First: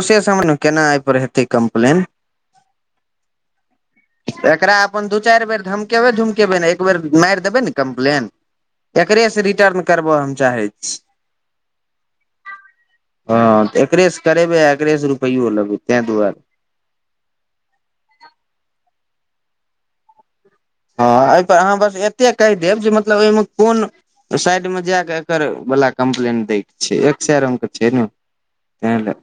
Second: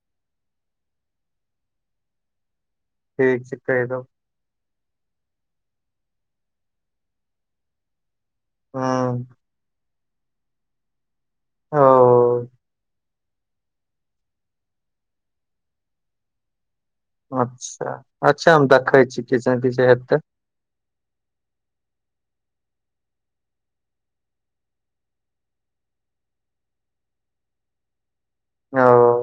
प समयमे केना आबि पर हेतै कम्प्लेन ठीक छै कहहि दऽ एकरा अपन दू चारि बेर धमकेबै धमकेबै नै एक बेर मारि देबै नै कम्प्लेन ह एकरेसँ रिटन करबय हम चाहै छी ओ। हँ एकरेस करेबै एकरेस रुपै लेबै तेहि दुआरे अच्छा अच्छा हम देखै छी कि से कि से हत। ह एहिपर अहाँ बस एतेक कहि देब जे मतलब ओहिमे कोन साइड मे जा क एकर वला कम्प्लेंट दै के छै एक रंग के छै ने ओ त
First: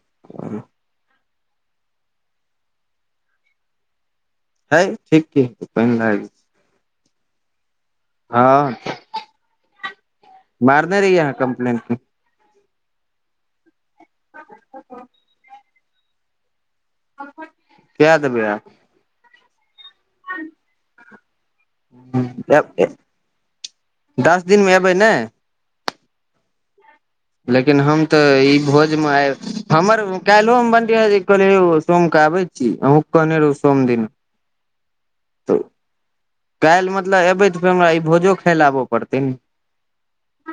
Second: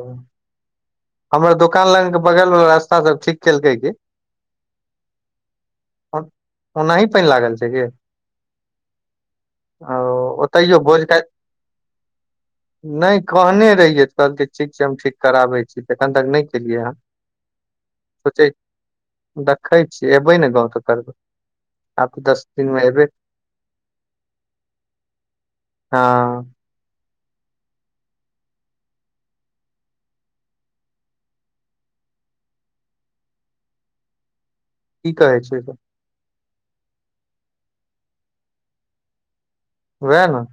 हमर दोकान लग के बगल वला रास्ता सभ ठीक केलकै कि है ठीक कऽ प ओनाही पानि लागल छै कऽ हँ ओ ओतहिओ मारने बोझ रहियै कऽ अहाँ कम्प्लेन नहि कहने रहियै तऽ कहलकै ठीक छै हम ठीक कराबै छी तऽ एखन तक नहि केलियै ह कऽ तऽ भैया देखै छियै एयबै ने गाव तऽ कर आ दस दिनमे हबे दस दिन मे एबै ने ह लेकिन हम तऽ ई भोजमे आय हमर काल्हिहो हम बंटिया जी कहले सोम कऽ आबै जी अहू कहने रहौ सोम दिन कि कहै तऽ छै। काल्हि मतलब अबै तऽ फेर हमरा ई भोजो खाय लए आबऽ पड़तै न वएह न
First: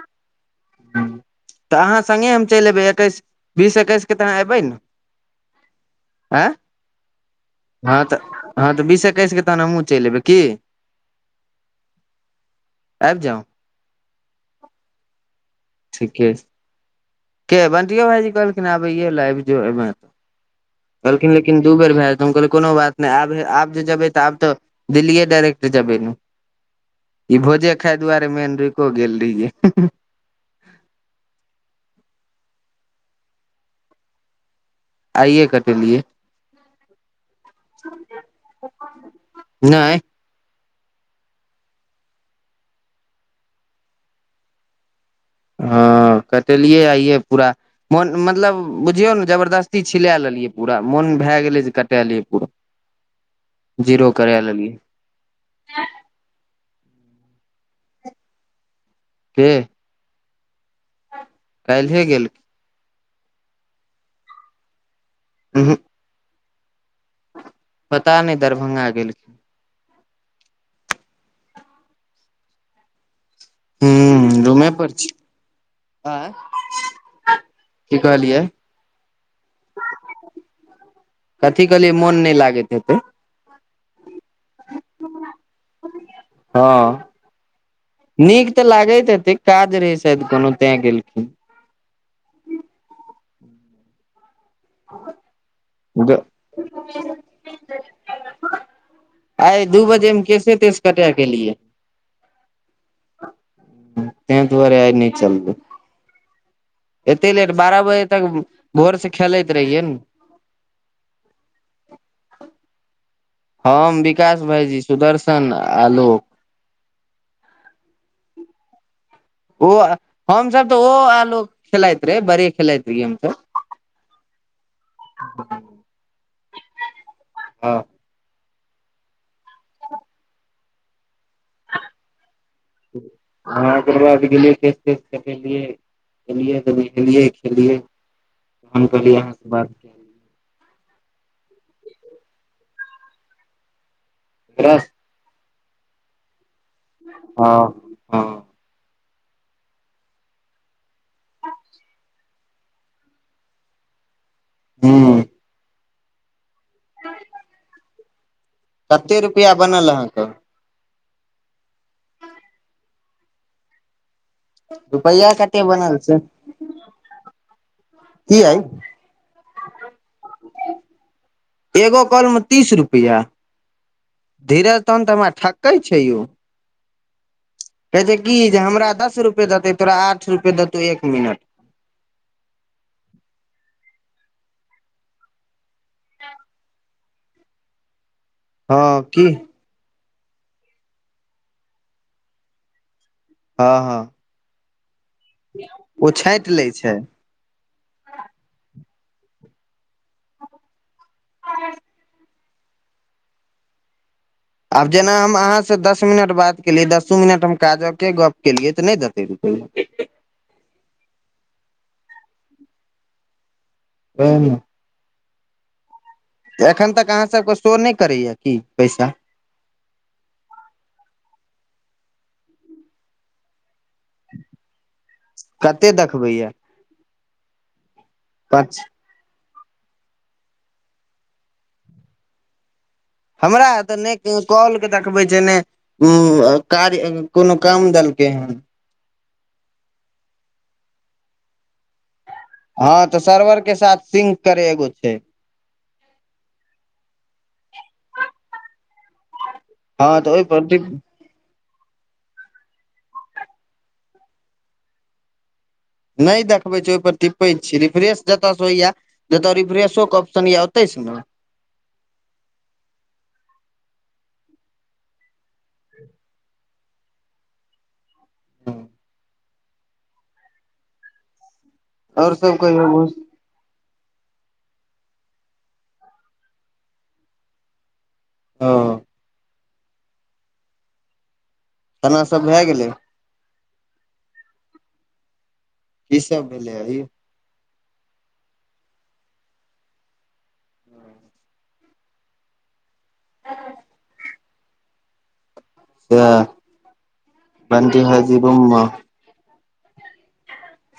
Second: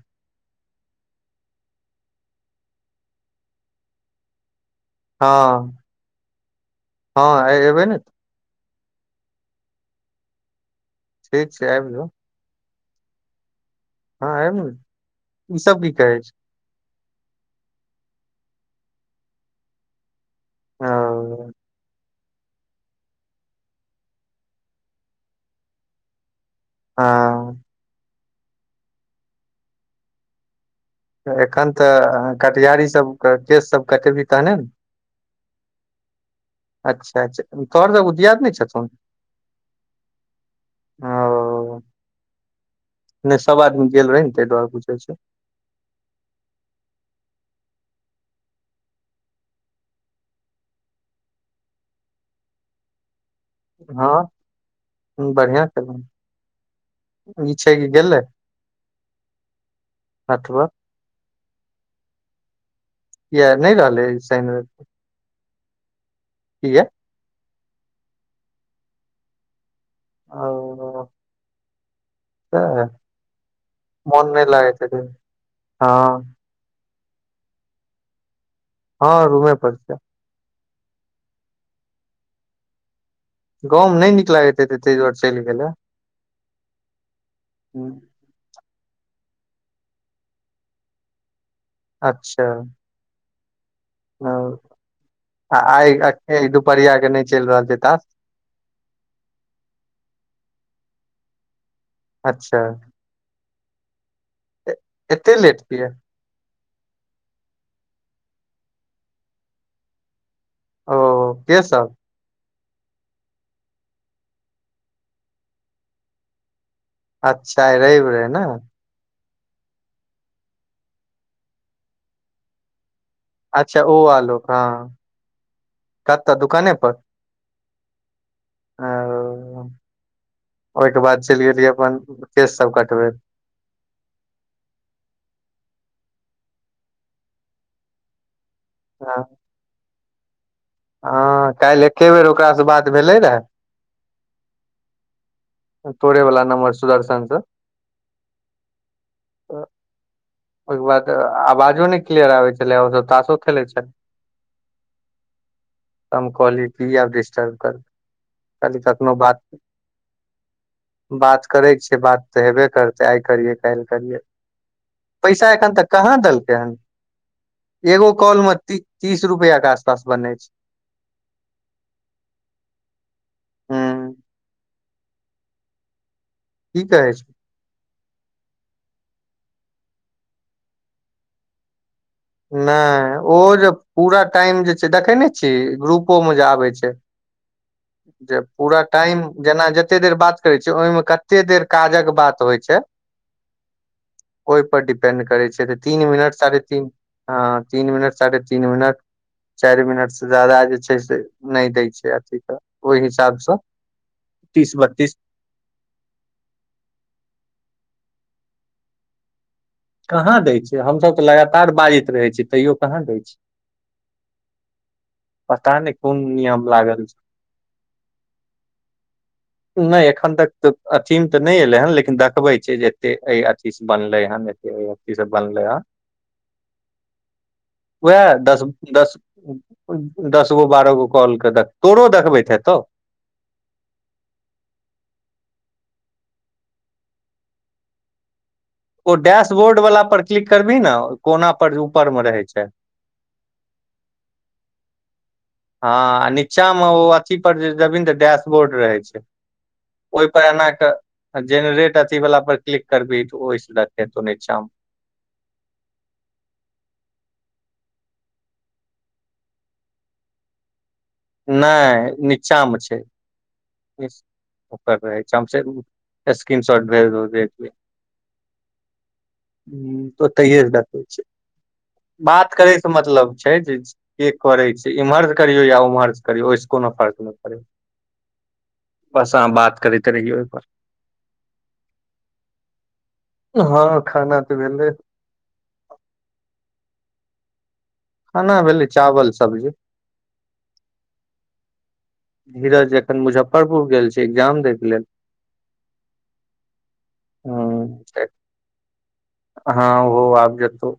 ह तऽ अहाँ संगे हम चलि एबै एकैस बीस एकैस के तऽहाँ एबै ने ह आ ने हँ तऽ हँ तऽ बीस एकैस के तहन हमूँ चलि एयबै की ठीक छै आबि जा आबि जाऊ हँ आयब ने ई सभ भी कहै छै के बंटियो भाईजी कहलखिन आबै ले आबि जो ए तऽ कहलखिन ओ लेकिन दू बेर भए हम कहल कोनो बात नहि आब आब जेबै त आब तऽ दिल्लिए डायइरेक्ट जबै ने ई हँ भोजे खाय दुआरे मेन रुकि गेल रहियै एखन तऽ कटयारी सभके केश सभ कटेबही तहने ने आइए कटेलियए। अच्छा अच्छा तोहर सभ उदियाद नहि छन नहि ओ नहि सभ आदमी गेल रहै ने ताहि दुआरे बुझे छै ह कटेलियै आइये पूरा मोन मतलब बुझियौ न जबरदस्ती छिलाए लेलियै पूरा मोन भए गेलै जे कटाए लेलियै पूरा [inaudible] जीरो हँ करै लगी बढ़िआँ केलौं ई छै कि गेलै पे अथवा काल्हे गेलखी किया नै रहलै सैन रैब क उ हुँक किया पता नैय दरभंगा गेलखिन ओ सएह मौन नैय हूँ रूमे लागैत पर हेतैन छी आँय की कहलियै हँ रूमे पड़ छै कथी कहलियै मोन नैय लागैत हेतै गाँव मे नैय नीक लागैत हेतैय तैय द्वारे चैल गेलए हँ नीक तऽ लागैत हेतै काज रहे शायद कोनो तैय गेलखिन अच्छा ओ आ आय ऐय दुपहरिया के नैय चैल रहल छै त आय दू बजे मे केसे- तेस कटा क एलियै अच्छा तेंंऽ ए- दुआरे आय नैय एते चलयै लेट किया एते लेट बारह बजे तक भोर स खेलैत रहियै न ओ के सब हम विकाश भाईजी सुदर्शन आलोक अच्छा आय रैब रहैय ने ओ हम सब तऽ ओ आलोक खेलाइत रहै बड़े खेलाइत रहैय अच्छा ओ आलोक हँ कतऽ दुकाने प हँ आ ओ ओहिके बाद चैलिगेलियै अपन केस सब कटबै आहाँ जरिया स गेलियै केस - तेस कटेलियै गेलियै खेलियै हम कहलियै अहाँ से बात [unintelligible] हँ कैल्ह एके बेर ओकरा स बात भेलै रहै केकरा से तोरे वला नमबर सुदर्शन स हँ हँ ओ -ओयके बाद आवाजो नैय क्लियर आबै छलेएऽ ओ सब तासो खेलैय छलेएऽ हूँ हम कहलियै कि आब डिस्टर्ब करबै कते कखनो रुपैआ बात बनल अहाँ क बात करै छियै बातऽ हेबे करतै आइ करियै कैइल करियै रुपैआ पैसा कते एखन तक बनल से कहाँ देल केहन एगो की काॅल अइ मे तीस रुपया के आसपास बनै छै एगो काॅल मे तीस रुपैया ह धीरज तनहन तऽ हमरा ठकै छै यौ कि कहै छै कहै छै कि जे हमरा दस रुपये देतै तोरा आठ रुपये देतौ एक मिनट नै ओहो जे पूरा टाइम जे छै देखैने छीहीन ग्रुपो मे जे आबै छैय जे पूरा हँ टाइम की जेना ज कते देर बात करै छियै ओहिमे कते देर काज कऽ बात होय छैय हँ हँ औय पर डपेंड करै छै। तीन ओ मिनट छाँटि साढ़े लै तीन छै हँ तीन मिनट साढ़े तीन मिनट चैर मिनट से ज्यादा जे छै। नैय दै छै। अथि त ओय हिसाब स आब जेना हम अहाँ स दस मिनट बात केलियै दसो मिनट हम काजक के गप केलियै तऽ नै देते रुपया कहाँ दै छैय हम सभ तऽ लगातार बाजैत रहे छियै तैयो कहाँ दै छैय हूँ पता नहि पू एखन तक अहाँ सभ के शो नहि करैएा की पैसा नहि एखन तक त अथी मे ते नहि एले हन लेकिन देखबे छै। जे एते ए अथी से बनले न ची सभ बनले ह कते देखबैया ओएह दस पाँच द दस गो बारह गो कल के तोरो देखबैत हेतौ हमरा तऽ नहि कलके देखबै छै। नहि उ कार्य कोनो काम देलकै हेन ओ डैशबोर्ड वालला पर क्लिक करबही ने कोना पर ऊपर में रहे छै। हँ तऽ सर्वर के साथ सिंक करे एगो छै। हँ आ नीचा मे ओ अथी पर जे जबी तऽ डैशबोर्ड रहे छै। हँ तऽ ओहिपर एना जेनरेट अथी वाल पर क्लिक करबही त ओहिस देखे तो न छाम नहि देखबै छै। ओहिपर टपैत छी रिफ्रेश जतऽ से होइया नहि तऽ रिफ्रेशोकक ऑप्शन य आतै छै। ने नहि नीचामे छै। ओकर रहै छै। हमस स्क्रीन शॉट ह तऽ ओतहि बतबै छै। आओर बात सब करै से कहियौ मतलब छै। जे के करै छै। इम्हर करियौ या उमहर करियऔ ओहिस कोनो फर्क नहि पड़े हँ बस अहाँ बात करैते रहिय ओहिप केना सभ भए गेलै हँ खाना तऽ भेलै क सभ मिले हभ खाना भेली चावल सब्जी हँ धीरज एखन मुजफ्फरपुर गेल छै। एग्जाम दै के लेल से ह बनटी ह जीम हँ ओ आ जेतौ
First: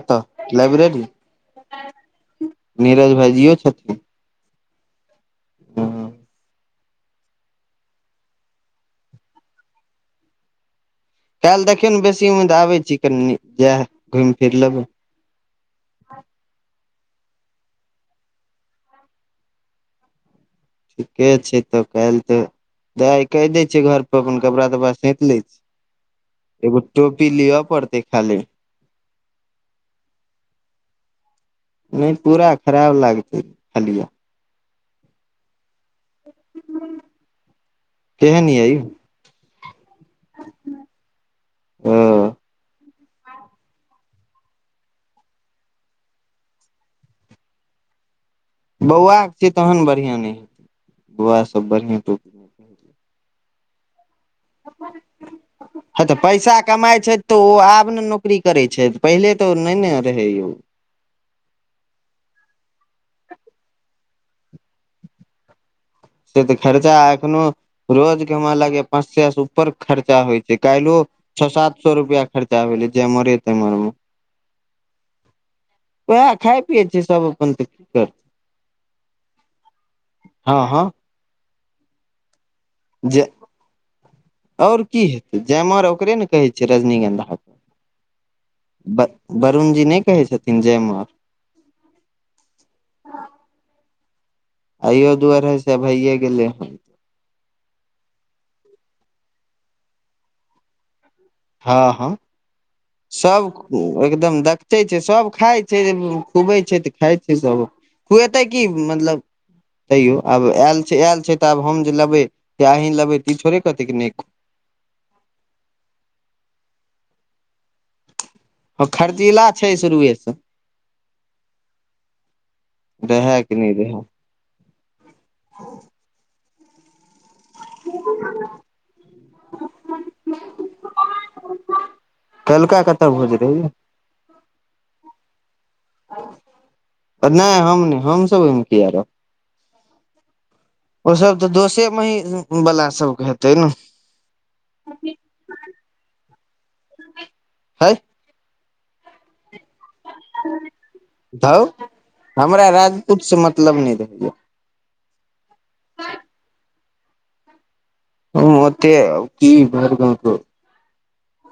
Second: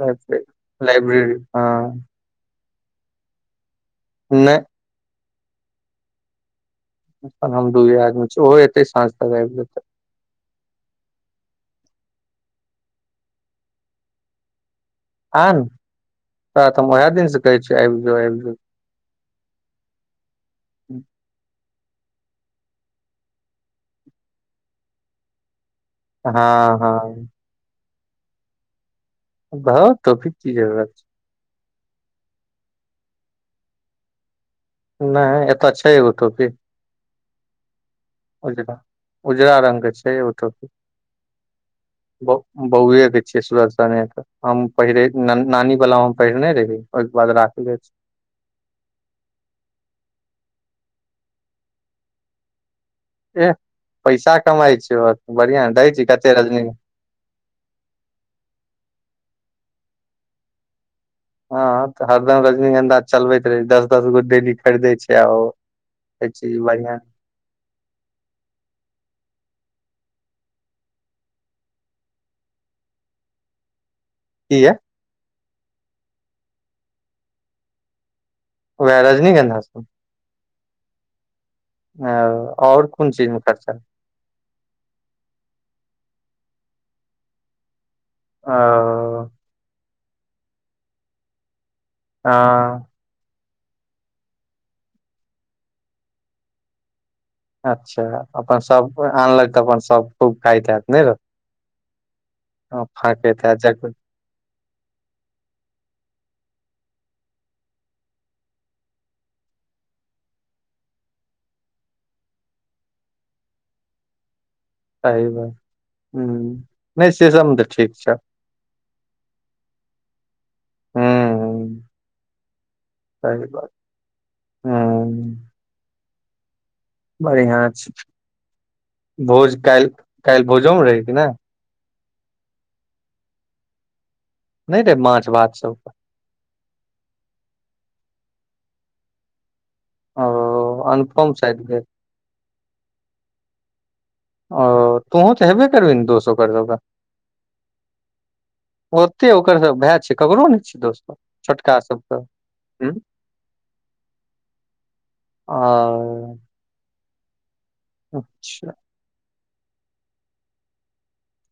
लाइब्रेरी हँ नीरज भाई जी छथिन। नहि हँ हम दूए आदमी छी ओहो एतै साँझ तक आबि जेतै काल्हि देखियौ ने बेसी उममे तऽ आबै छी कनि जैह घुमि फिर लेबै आने तोरातऽ हम वएह दिन से कहै छियौ आबि जो आबि जो ठीके छै तऽ काल्हि तऽ दे कहि दै छियै घर पर अपन कपड़ा तपड़ा सैंत लै छै हँ एगो हँ टोपी लिअ पड़तै खाली धौ टोपि क की जरूरत छै। नय पूरा खराब लागतै खलिया नय एतऽ छै एगो टोपी केहन यै उजरा उजरा रंग के छै एगो टोपी ओ ब बौए के छियै सने के हम पहिरे नानी वाला हम पहिरने रहि ओहिके बाद राखले छै बौआके छै तहन बढ़ियाँ नय हेतै बौआ सभ बढ़ियाँ [inaudible] एह पैसा कमाइ छियै बढ़ियाँ नय दै हँ छी तऽ कते पैसा रजनी कमाइ छै तऽ ओ आब ने नौकरी करै छै पहिले तऽ नय ने रहै यौ हँ तऽ हरदम रजनीगंधा चलबैत रहै छै दस दस गो डेली खरीदै छै आ ओ से तऽ चीज खर्चा बढ़िया एखनो रोज के हमरा लागैये पाँच सै से ऊपर खर्चा होइ छै काल्हियो छौ सात सौ रुपया खर्चा भेलै जेमरे तेमर मे कीये ओएह खाय पियै छियै सब अपन तऽ की करतै वैहे रजनीगंधा सब हँ हँ आओर कोन चीज जे मे खर्चा आओर की हेतै जयमर ओकरे ने कहै छैै रजनीगंधा के ब ओ वरुण जी नय कहै छथिन जयमर हँ आइयो दू अढ़ाइ से भइए गेलै हन अच्छा अपन सब आनलक तऽ अपन सब खूब खाइत हैत नय रौ। हँ हँ फाँकैत हैत सब एकदम देख बेचै छै सभ खाइ छै खुबै छै तऽ खाइ छै सभ खुएतै की मतलब तैयो आब आयल छै आयल छै तऽ आब हम जे लेबै से अहीं लेबै तऽ ई थोड़े कहतै की नय सही बात हुँ नय से सबमे तऽ ठीक छै। हँ खर्चीला छै शुरुए से रहै सहि कि बात नहि रहै हुँ बढ़ियाँ छै भोज काल्हि काल्हि भोजो मे रही की नय कैलका कतऽ भोज रहै यौ नय रहै माछ भात सब नय हम नय हमसभ ओहिमे किये रहब ओ अनुपम ओसभ तऽ शायद भेल दोसे मही बला सबके हेतै न। ओ तूहों तऽ हेबे करबीहि ने दोस ओकर सबके हय ओते ओकर सब भए छै ककरो नय छिही दोस्त धौ छोटका सबके हमरा हँ राजपूत से मतलब नहि रहैया आओ हुँ ओते कि भरि गाँव के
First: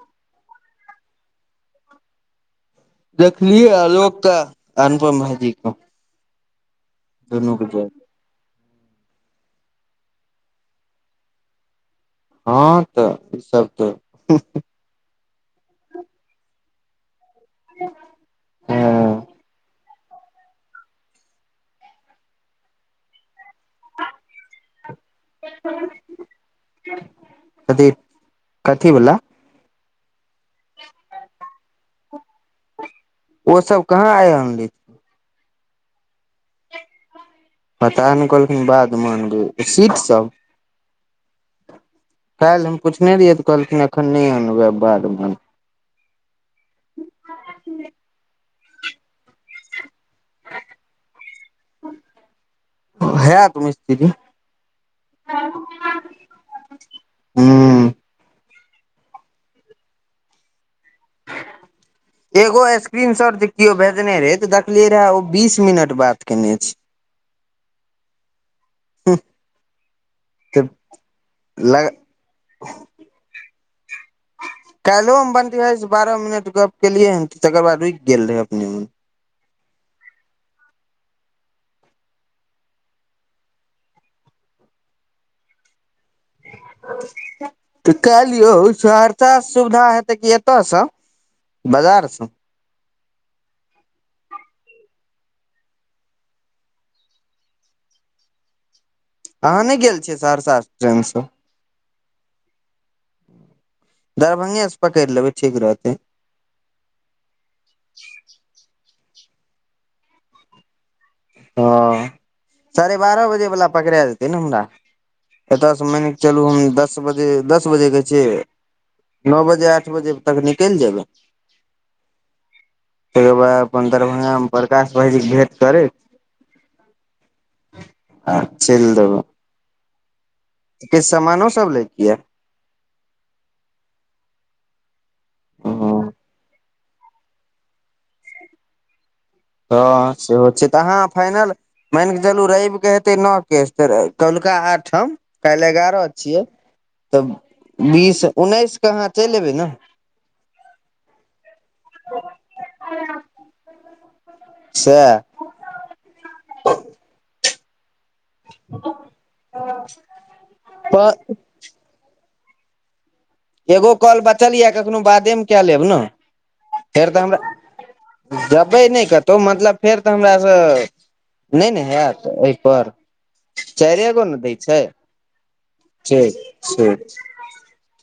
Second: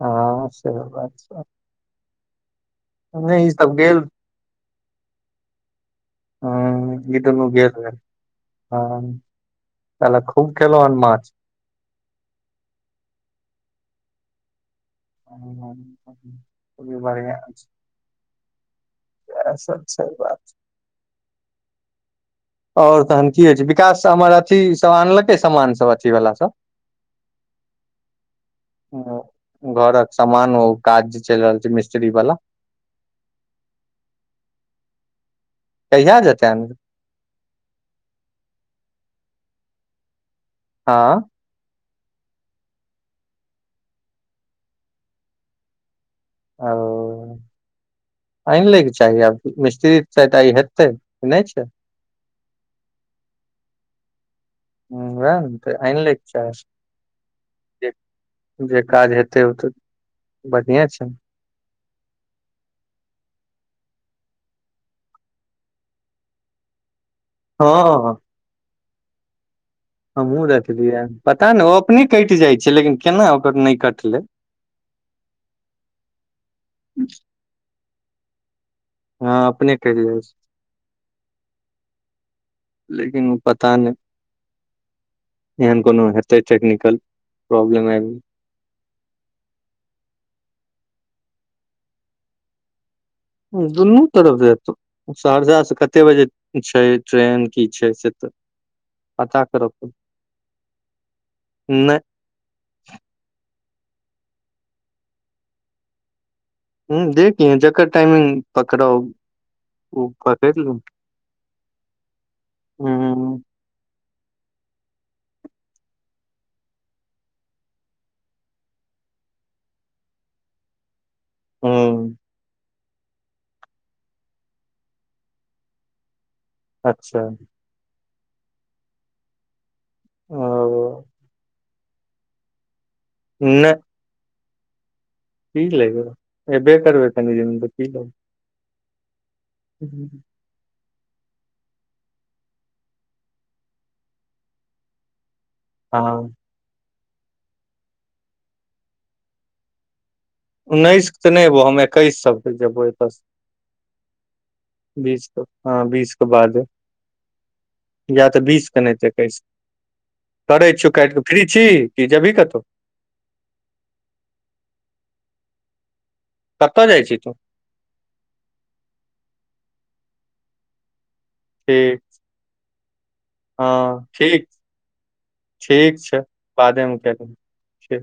हँ सेहो बात छै नहि ई देखलियै सब गेल आलोकके अनुपम भाइजी क हुँ ई दुनू के गेल रहे जायत हँ साला खूब खेलो हन माछ हँ तऽ ई सब तऽ बढ़िया छै सही बात आओर तहन की होइ छै विकास हमर अथी सब आनलकै सब कथी कथी वला घरक समान ओ काज जे चलि रहल छै मिस्त्री वाला ओ सब कहाँ आय अनली कहिया जेतनि पता नहि कहलखिन बादमे अनबै सीट सब हँ काल्हि हम पुछने रिहियै तऽ कहलखिन एखन नहि अनबै बादमे ओ आनि लैके चाही आब मिस्त्री तऽ आय हेतै ई नहि छै हयत मिस्त्री ह वए ने तऽ अआनिलोके छै हूँ जे काज हेतै ओ तऽ बढ़ियाछै एगो स्क्रीन शॉट जे केओ भेजने रहे तऽ दखलियै रहे ओ बीस मिनट बात केने छै हँ हँ हँ हँ हमहुँ देखलियै पता ने ओ अपने कटि जाइ छै लेकिन केना ओकर नहि कटलै काल्हिो मे बन बारह मिनट गप्प केलियै हन तकर बाद रुकि गेल रहै अपने मोन हँ अपने कटि जाय छै लेकिन ओ पता नहि एहन कोनो हेत हेतय टैक्निकल प्रॉब्लम तऽ आइ काल्हि यौ सहरसा सुविधा हेतै क एतयसँ बाजारसँ दुनू तरफ से हेतौ सहरसासँ कतेक बजे छै ट्रेन की छै से तऽ पता अहाँ करऽ नहि पड़ गेल छियै सहरसाँ ट्रेनसँ। नहि दरभंगे से पकैड़ लेबै ठीक रहतै हम्म देख लेहीं जकर टाइमिंग पकड़ाउ उ पकैड़ ले। हँ साढ़े बारह ह बजे वला पकड़ाय जेतै ने हमरा। एतऽसँ मानि कऽ चलू हम दस बजे दस बजेके छै। नौ बजे आठ बजे तक निकैल जेबै। हम्म तकर बाद अपन दरभंगामे प्रकाश भाइजीकेँ भेँट करैत अच्छा आ चैल देबै किछु ओ सामानो सब लैके यऽ। नै की हँ लेबय एबे करबै कनी दिनमे त की लेबै हँ सेहो छै तऽ अहाँ फाइनल मानिके चलू रविके हेतै नह केस त कौलका आठम काल्हि एगारह हँ छियै तऽ बीस उन्नैसके अहाँ चलि अयबै ने। उन्नैस के तऽ नहि अयबौ हम एकैस सभ के जेबो एतयसँ। सएह बीस हँ बीसके बादे या तऽ बीसके नहितै एकैस करै छौ काटि कऽ तऽ फ्री छी कि जेबही कतहु। एगो कॉल बचल यऽ कखनो बादेमे कए लेब ने कतय जाइ फेर छी तऽ तू हमरा जबै नहि कतहु मतलब फेर तऽ हमरा सँ नहि ने ठीक हैत एहि पर हँ चारिए गो ने ठीक दै छै। छै ठीक छै। बादेमे कए लेब ठीक